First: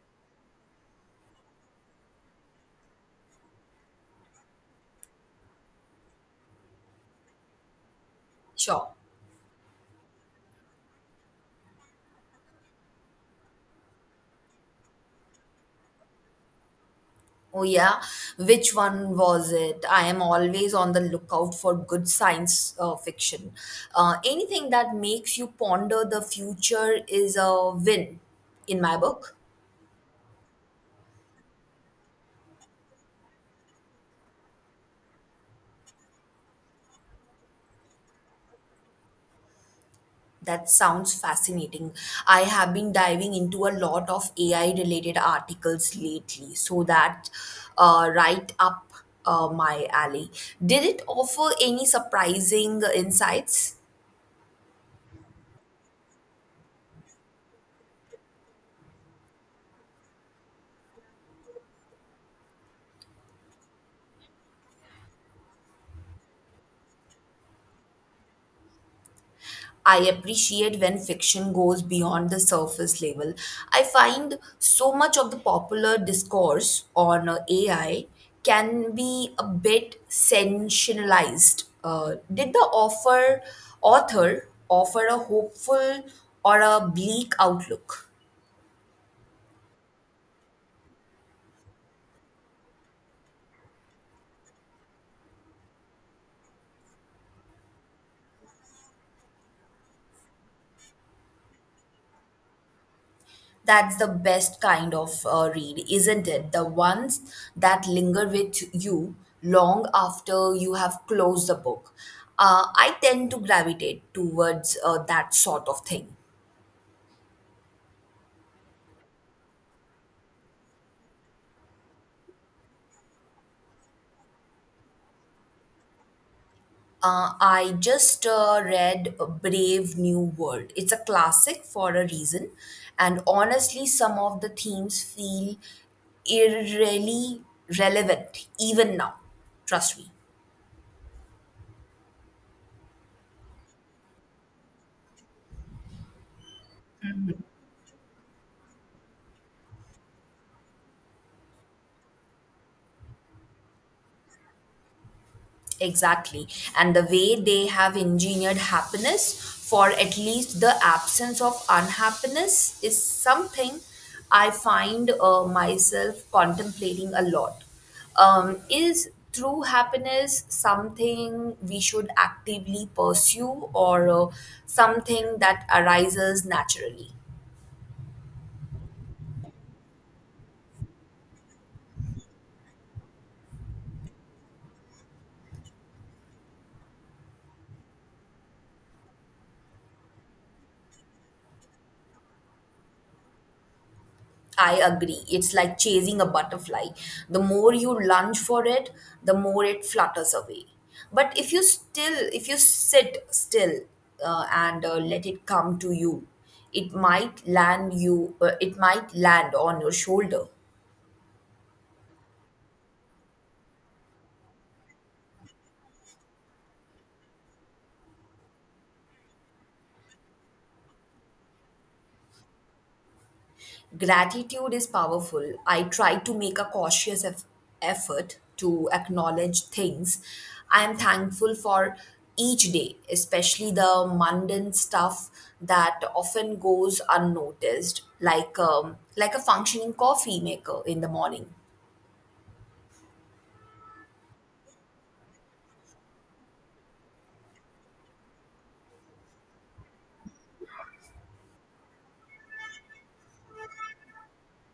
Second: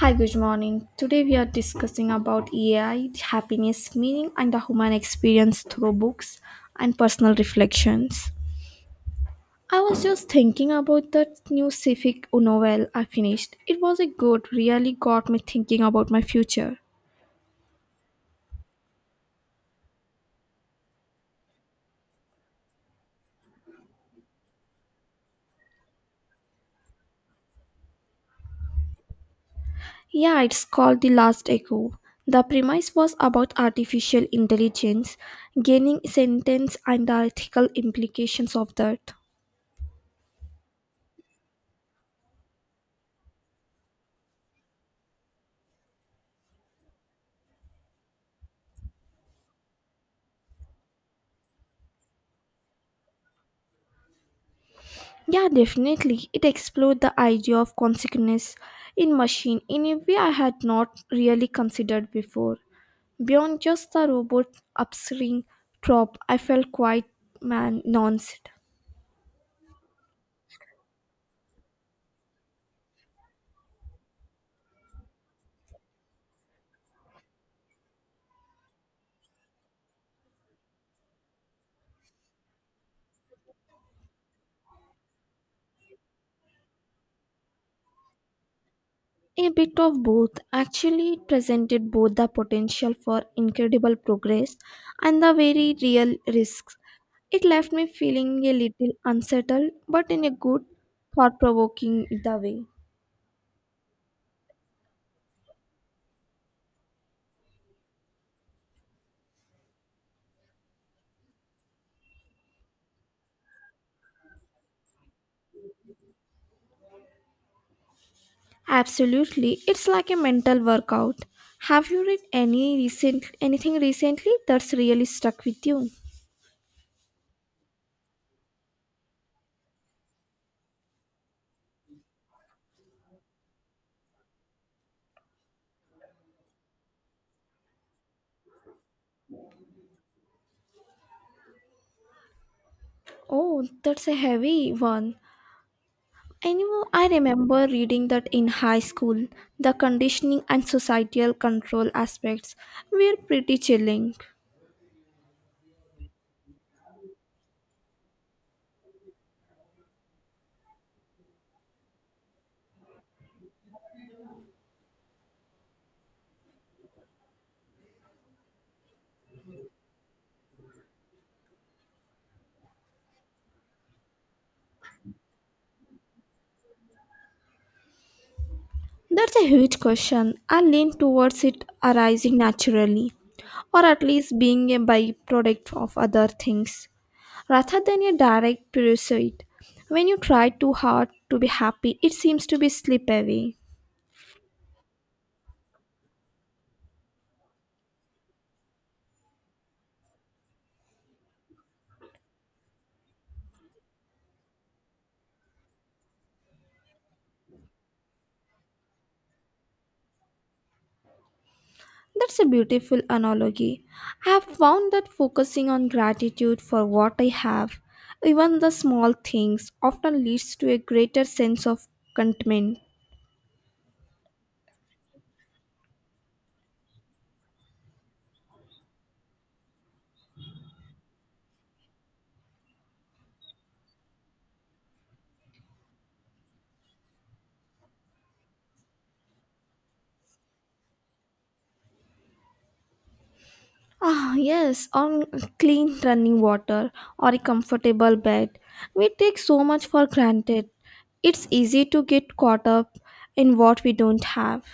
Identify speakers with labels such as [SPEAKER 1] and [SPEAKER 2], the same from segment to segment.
[SPEAKER 1] Hi, good morning. Today we are discussing about AI, happiness, meaning, and the human experience through books and personal reflections.
[SPEAKER 2] Sure.
[SPEAKER 1] I was just thinking about that new Civic novel I finished. It was a good, really got me thinking about my future.
[SPEAKER 2] Oh, yeah. Which one was it? I am always on the lookout for good science fiction. Anything that makes you ponder the future is a win in my book.
[SPEAKER 1] Yeah, it's called The Last Echo. The premise was about artificial intelligence, gaining sentience and the ethical implications of that.
[SPEAKER 2] That sounds fascinating. I have been diving into a lot of AI related articles lately, so that right up my alley. Did it offer any surprising insights?
[SPEAKER 1] Yeah, definitely. It explored the idea of consciousness in machine in a way I had not really considered before. Beyond just the robot upstream trope, I felt quite man nuanced.
[SPEAKER 2] I appreciate when fiction goes beyond the surface level. I find so much of the popular discourse on AI can be a bit sensationalized. Did the offer author offer a hopeful or a bleak outlook?
[SPEAKER 1] A bit of both. Actually, it presented both the potential for incredible progress and the very real risks. It left me feeling a little unsettled, but in a good, thought provoking way.
[SPEAKER 2] That's the best kind of read, isn't it? The ones that linger with you long after you have closed the book. I tend to gravitate towards that sort of thing.
[SPEAKER 1] Absolutely. It's like a mental workout. Have you read any recent anything recently that's really stuck with you?
[SPEAKER 2] I just read A Brave New World. It's a classic for a reason, and honestly, some of the themes feel irrelevant even now. Trust me.
[SPEAKER 1] Oh, that's a heavy one. Anyway, I remember reading that in high school. The conditioning and societal control aspects were pretty chilling.
[SPEAKER 2] Exactly. And the way they have engineered happiness, for at least the absence of unhappiness, is something I find myself contemplating a lot. Is true happiness something we should actively pursue or something that arises naturally?
[SPEAKER 1] That's a huge question. I lean towards it arising naturally, or at least being a byproduct of other things, rather than a direct pursuit. When you try too hard to be happy, it seems to be slip away.
[SPEAKER 2] I agree. It's like chasing a butterfly. The more you lunge for it, the more it flutters away. But if you still, If you sit still and let it come to you, it might land you. It might land on your shoulder.
[SPEAKER 1] That's a beautiful analogy. I have found that focusing on gratitude for what I have, even the small things, often leads to a greater sense of contentment.
[SPEAKER 2] Gratitude is powerful. I try to make a cautious effort to acknowledge things I am thankful for each day, especially the mundane stuff that often goes unnoticed, like a functioning coffee maker in the morning.
[SPEAKER 1] Ah, yes, on clean running water or a comfortable bed. We take so much for granted. It's easy to get caught up in what we don't have.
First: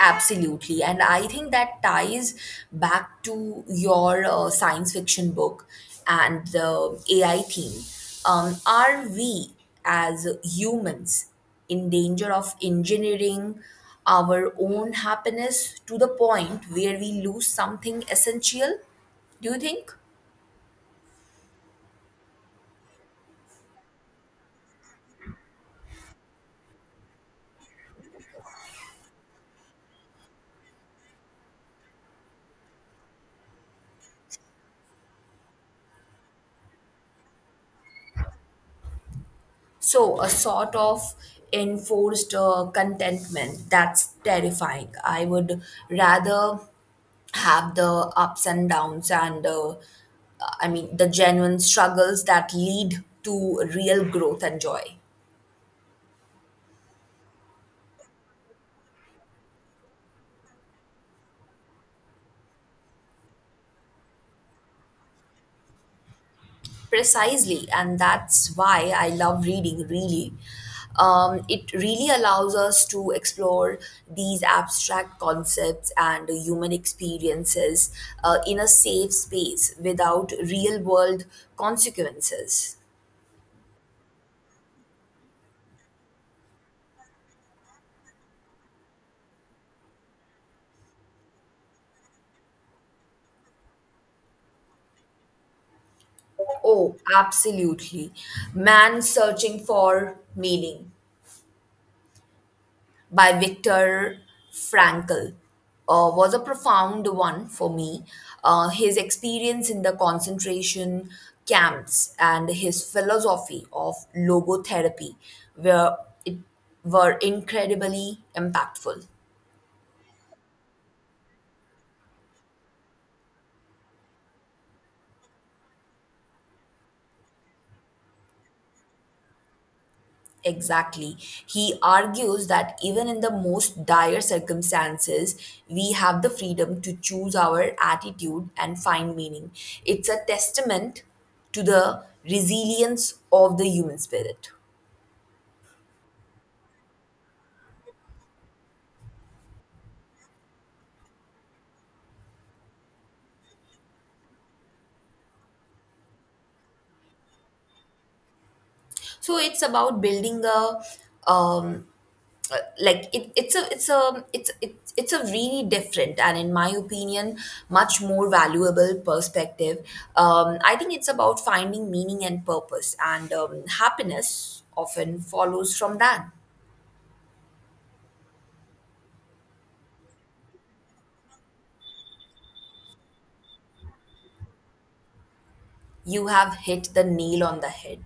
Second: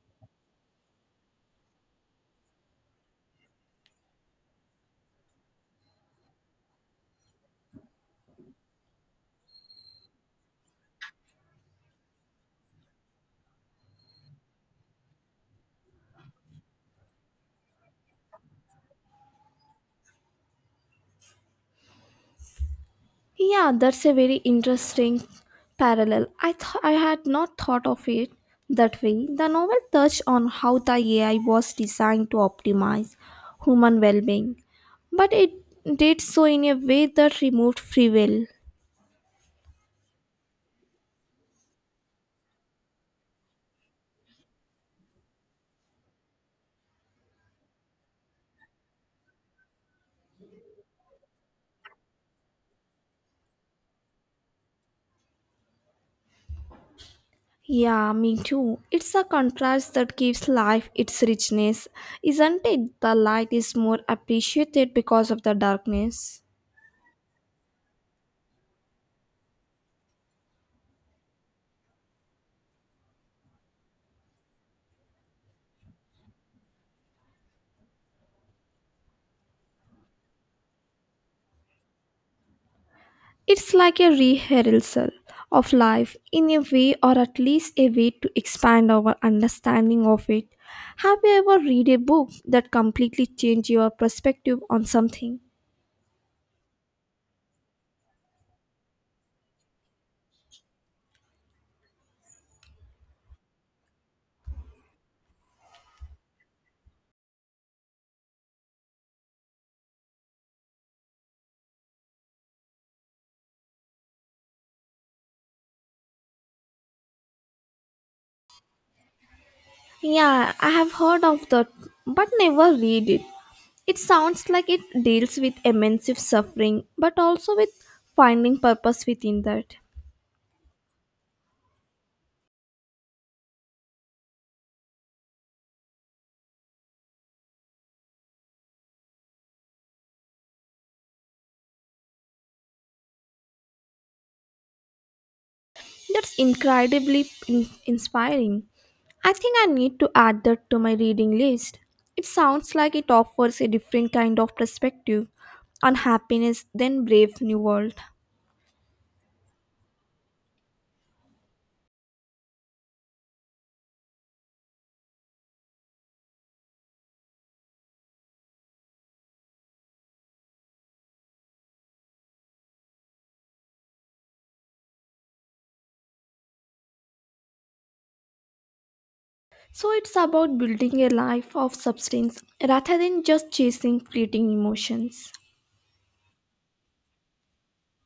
[SPEAKER 2] Absolutely. And I think that ties back to your science fiction book and the AI theme. Are we as humans in danger of engineering our own happiness to the point where we lose something essential? Do you think?
[SPEAKER 1] Yeah, that's a very interesting parallel. I had not thought of it that way. The novel touched on how the AI was designed to optimize human well-being, but it did so in a way that removed free will.
[SPEAKER 2] So, a sort of enforced contentment, that's terrifying. I would rather have the ups and downs and I mean the genuine struggles that lead to real growth and joy.
[SPEAKER 1] Yeah, me too. It's a contrast that gives life its richness, isn't it? The light is more appreciated because of the darkness.
[SPEAKER 2] Precisely, and that's why I love reading, really. It really allows us to explore these abstract concepts and human experiences in a safe space without real world consequences.
[SPEAKER 1] It's like a rehearsal of life in a way, or at least a way to expand our understanding of it. Have you ever read a book that completely changed your perspective on something?
[SPEAKER 2] Oh, absolutely. Man searching for meaning by Viktor Frankl was a profound one for me. His experience in the concentration camps and his philosophy of logotherapy were, it, were incredibly impactful.
[SPEAKER 1] Yeah, I have heard of that, but never read it. It sounds like it deals with immense suffering, but also with finding purpose within that.
[SPEAKER 2] Exactly. He argues that even in the most dire circumstances, we have the freedom to choose our attitude and find meaning. It's a testament to the resilience of the human spirit.
[SPEAKER 1] That's incredibly inspiring. I think I need to add that to my reading list. It sounds like it offers a different kind of perspective on happiness than Brave New World.
[SPEAKER 2] So it's about building a um, like it, it's a it's a it's it's a really different and in my opinion much more valuable perspective. I think it's about finding meaning and purpose, and happiness often follows from that.
[SPEAKER 1] So it's about building a life of substance rather than just chasing fleeting emotions.
[SPEAKER 2] You have hit the nail on the head.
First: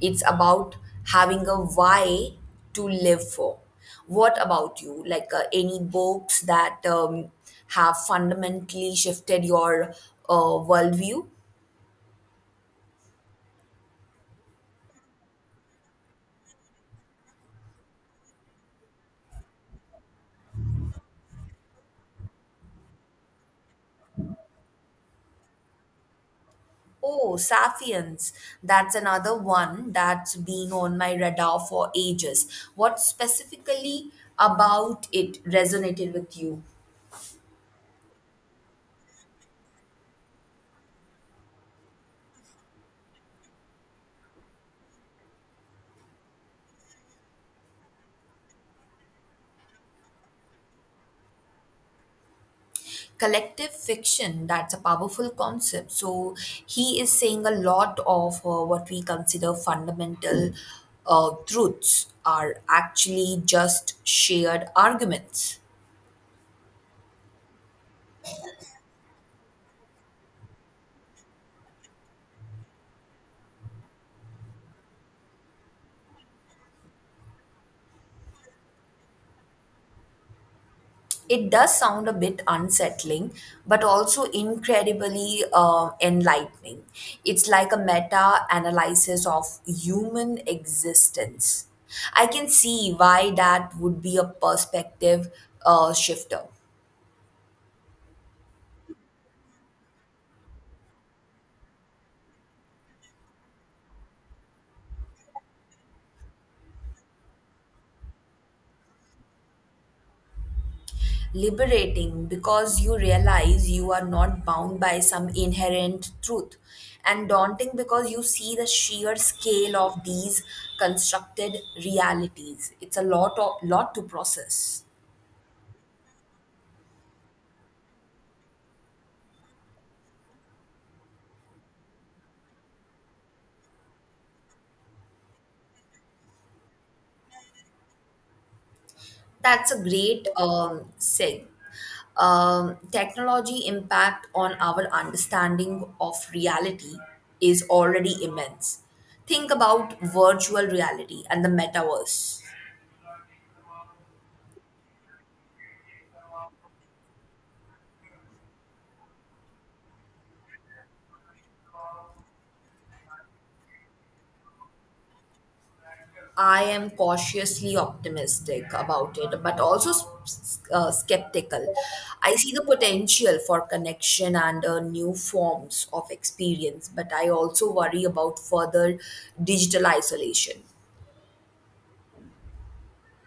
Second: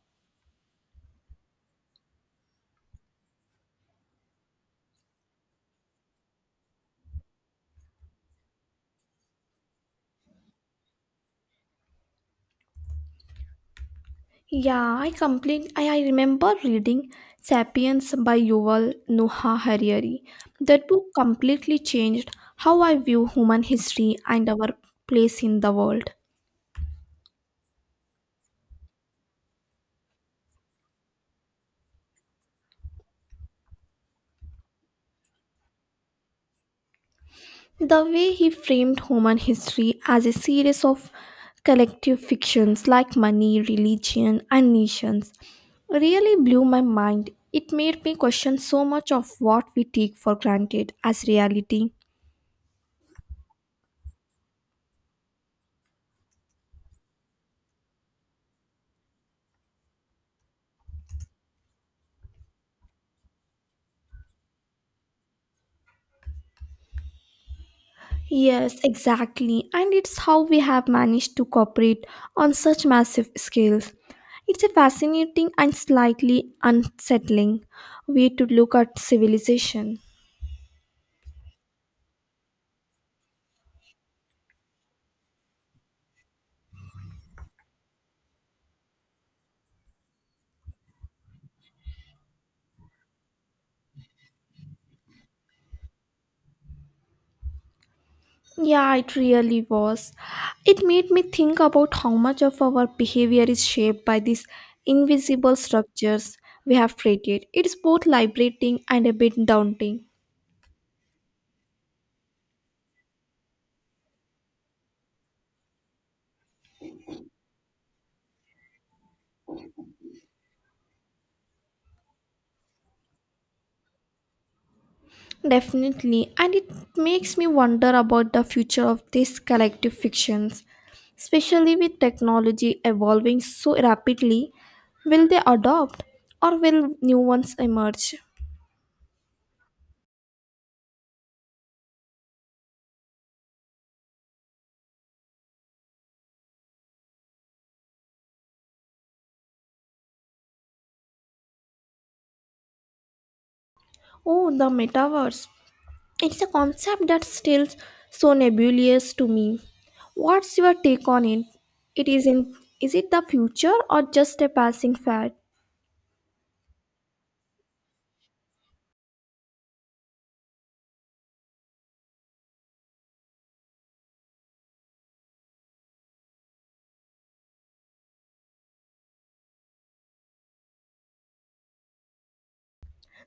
[SPEAKER 2] It's about having a why to live for. What about you? Like any books that have fundamentally shifted your worldview?
[SPEAKER 1] Yeah, I complete. I remember reading *Sapiens* by Yuval Noah Harari. That book completely changed how I view human history and our place in the world.
[SPEAKER 2] Oh, Sapiens. That's another one that's been on my radar for ages. What specifically about it resonated with you?
[SPEAKER 1] The way he framed human history as a series of collective fictions like money, religion, and nations really blew my mind. It made me question so much of what we take for granted as reality.
[SPEAKER 2] Collective fiction, that's a powerful concept. So he is saying a lot of what we consider fundamental truths are actually just shared arguments.
[SPEAKER 1] Yes, exactly. And it's how we have managed to cooperate on such massive scales. It's a fascinating and slightly unsettling way to look at civilization.
[SPEAKER 2] It does sound a bit unsettling, but also incredibly enlightening. It's like a meta analysis of human existence. I can see why that would be a perspective shifter.
[SPEAKER 1] Yeah, it really was. It made me think about how much of our behavior is shaped by these invisible structures we have created. It's both liberating and a bit daunting.
[SPEAKER 2] Liberating because you realize you are not bound by some inherent truth, and daunting because you see the sheer scale of these constructed realities. It's a lot to process.
[SPEAKER 1] Definitely, and it makes me wonder about the future of these collective fictions, especially with technology evolving so rapidly. Will they adopt or will new ones emerge?
[SPEAKER 2] That's a great seg. Technology impact on our understanding of reality is already immense. Think about virtual reality and the metaverse.
[SPEAKER 1] Oh, the metaverse. It's a concept that's still so nebulous to me. What's your take on it? It is in is it the future or just a passing fad?
[SPEAKER 2] I am cautiously optimistic about it, but also skeptical. I see the potential for connection and new forms of experience, but I also worry about further digital isolation.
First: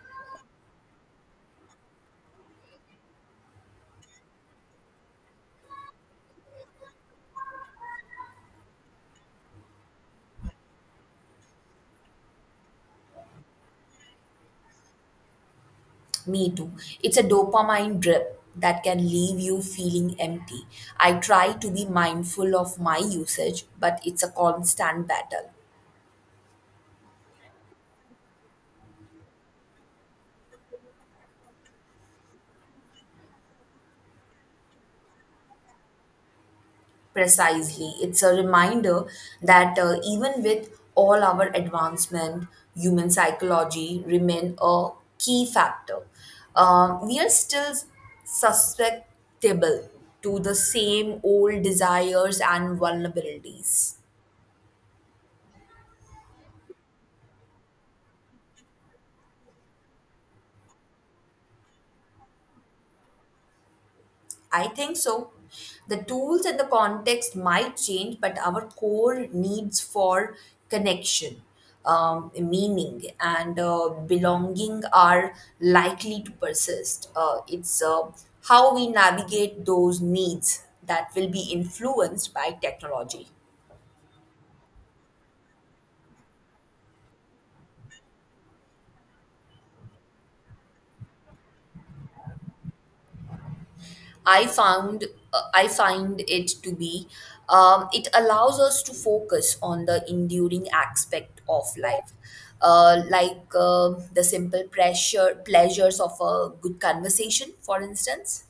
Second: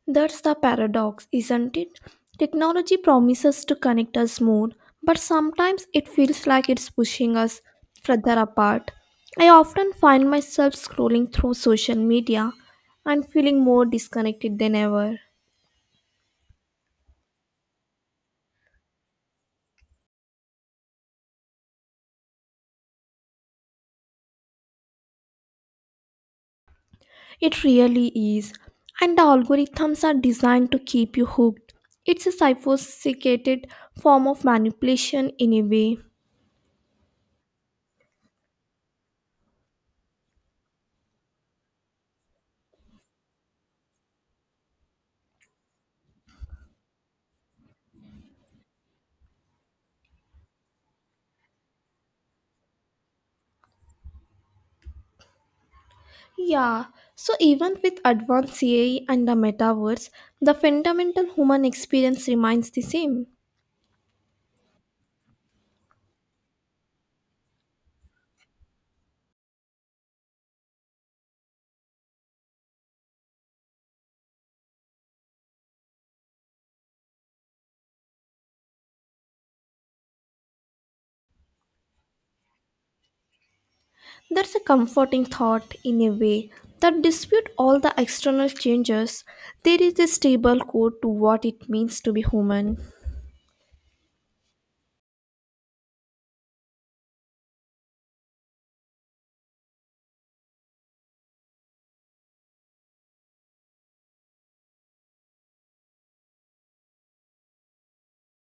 [SPEAKER 1] That's the paradox, isn't it? Technology promises to connect us more, but sometimes it feels like it's pushing us further apart. I often find myself scrolling through social media and feeling more disconnected than ever.
[SPEAKER 2] Me too. It's a dopamine drip that can leave you feeling empty. I try to be mindful of my usage, but it's a constant battle.
[SPEAKER 1] It really is. And the algorithms are designed to keep you hooked. It's a sophisticated form of manipulation in a way.
[SPEAKER 2] Precisely. It's a reminder that even with all our advancement, human psychology remain a key factor. We are still susceptible to the same old desires and vulnerabilities.
[SPEAKER 1] Yeah, so even with advanced AI and the metaverse, the fundamental human experience remains the same.
[SPEAKER 2] I think so. The tools and the context might change, but our core needs for connection, meaning, and belonging are likely to persist. It's how we navigate those needs that will be influenced by technology.
[SPEAKER 1] That's a comforting thought in a way that dispute all the external changes. There is a stable core to what it means to be human.
[SPEAKER 2] I found I find it to be it allows us to focus on the enduring aspect of life, like the simple pressure pleasures of a good conversation, for instance.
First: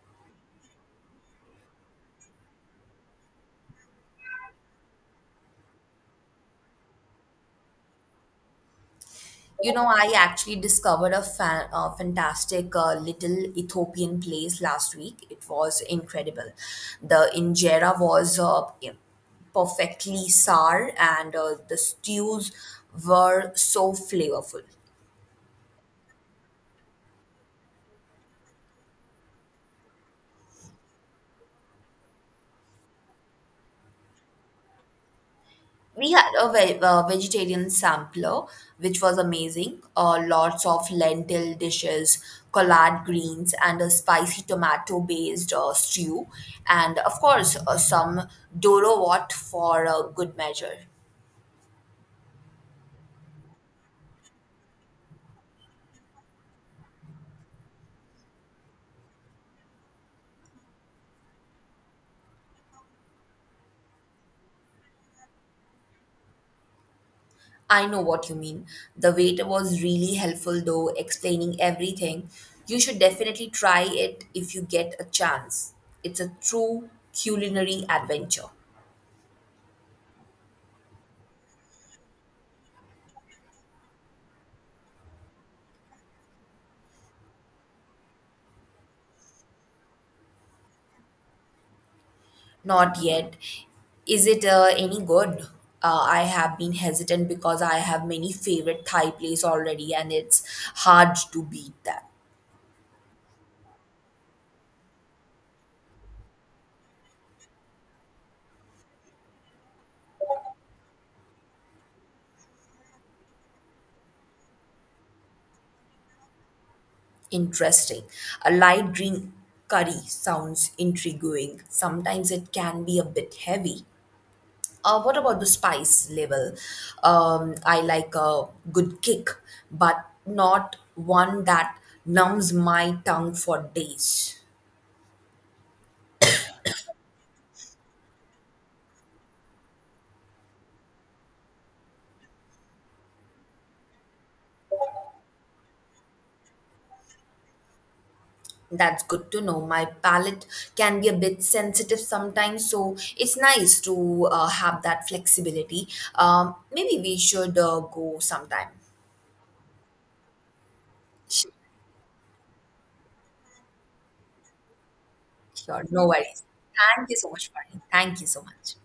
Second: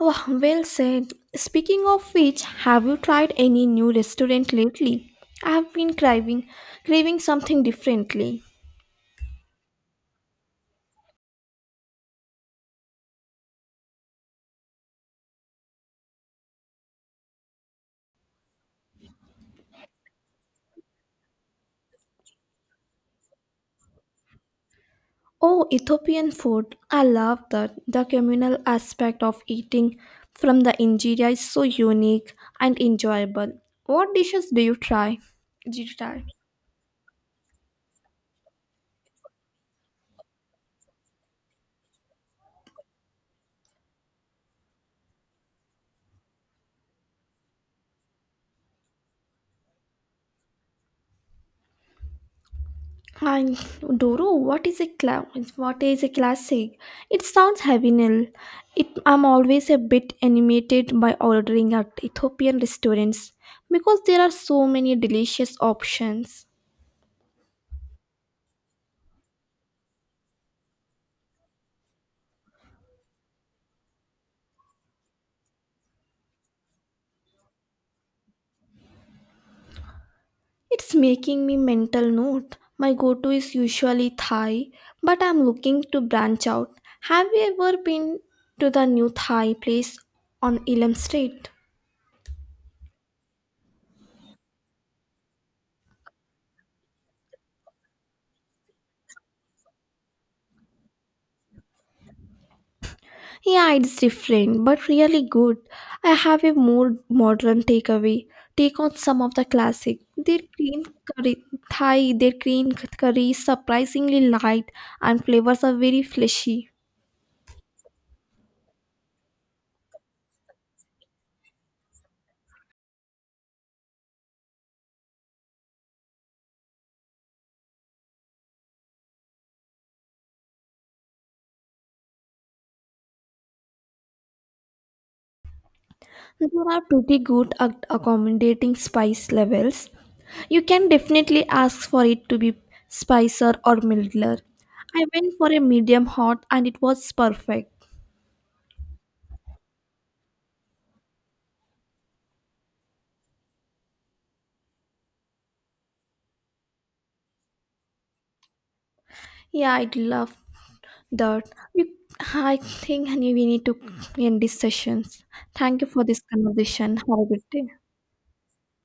[SPEAKER 1] Wow, well said. Speaking of which, have you tried any new restaurant lately? I've been craving something differently.
[SPEAKER 2] You know, I actually discovered a fantastic little Ethiopian place last week. It was incredible. The injera was perfectly sour, and the stews were so flavorful.
[SPEAKER 1] Oh, Ethiopian food. I love that. The communal aspect of eating from the injera is so unique and enjoyable. What dishes do you try? Did you
[SPEAKER 2] We
[SPEAKER 1] try?
[SPEAKER 2] had a vegetarian sampler, which was amazing. Lots of lentil dishes, collard greens, and a spicy tomato based stew. And of course, some Doro Wat for good measure.
[SPEAKER 1] And Doro, what is a cla- what is a classic? It sounds heavy nil. It, I'm always a bit animated by ordering at Ethiopian restaurants because there are so many delicious options.
[SPEAKER 2] I know what you mean. The waiter was really helpful, though, explaining everything. You should definitely try it if you get a chance. It's a true culinary adventure.
[SPEAKER 1] It's making me mental note. My go-to is usually Thai, but I'm looking to branch out. Have you ever been to the new Thai place on Elam Street?
[SPEAKER 2] Not yet. Is it any good? I have been hesitant because I have many favorite Thai place already and it's hard to beat that.
[SPEAKER 1] Yeah, it's different, but really good. I have a more modern takeaway. Take on some of the classic. Curry, their green curry is surprisingly light and flavors are very fleshy.
[SPEAKER 2] Interesting. A light green curry sounds intriguing. Sometimes it can be a bit heavy. What about the spice level? I like a good kick, but not one that numbs my tongue for days.
[SPEAKER 1] They are pretty good at accommodating spice levels. You can definitely ask for it to be spicier or milder. I went for a medium hot and it was perfect.
[SPEAKER 2] That's good to know. My palate can be a bit sensitive sometimes, so it's nice to have that flexibility. Maybe we should go sometime.
[SPEAKER 1] Yeah, I'd love that.
[SPEAKER 2] Sure,
[SPEAKER 1] We, I think we need to end these sessions. Thank
[SPEAKER 2] sure,
[SPEAKER 1] you for
[SPEAKER 2] no
[SPEAKER 1] this
[SPEAKER 2] worries.
[SPEAKER 1] conversation. Have
[SPEAKER 2] Thank you
[SPEAKER 1] a
[SPEAKER 2] so
[SPEAKER 1] good
[SPEAKER 2] much,
[SPEAKER 1] day.
[SPEAKER 2] Fahim. Thank you so much.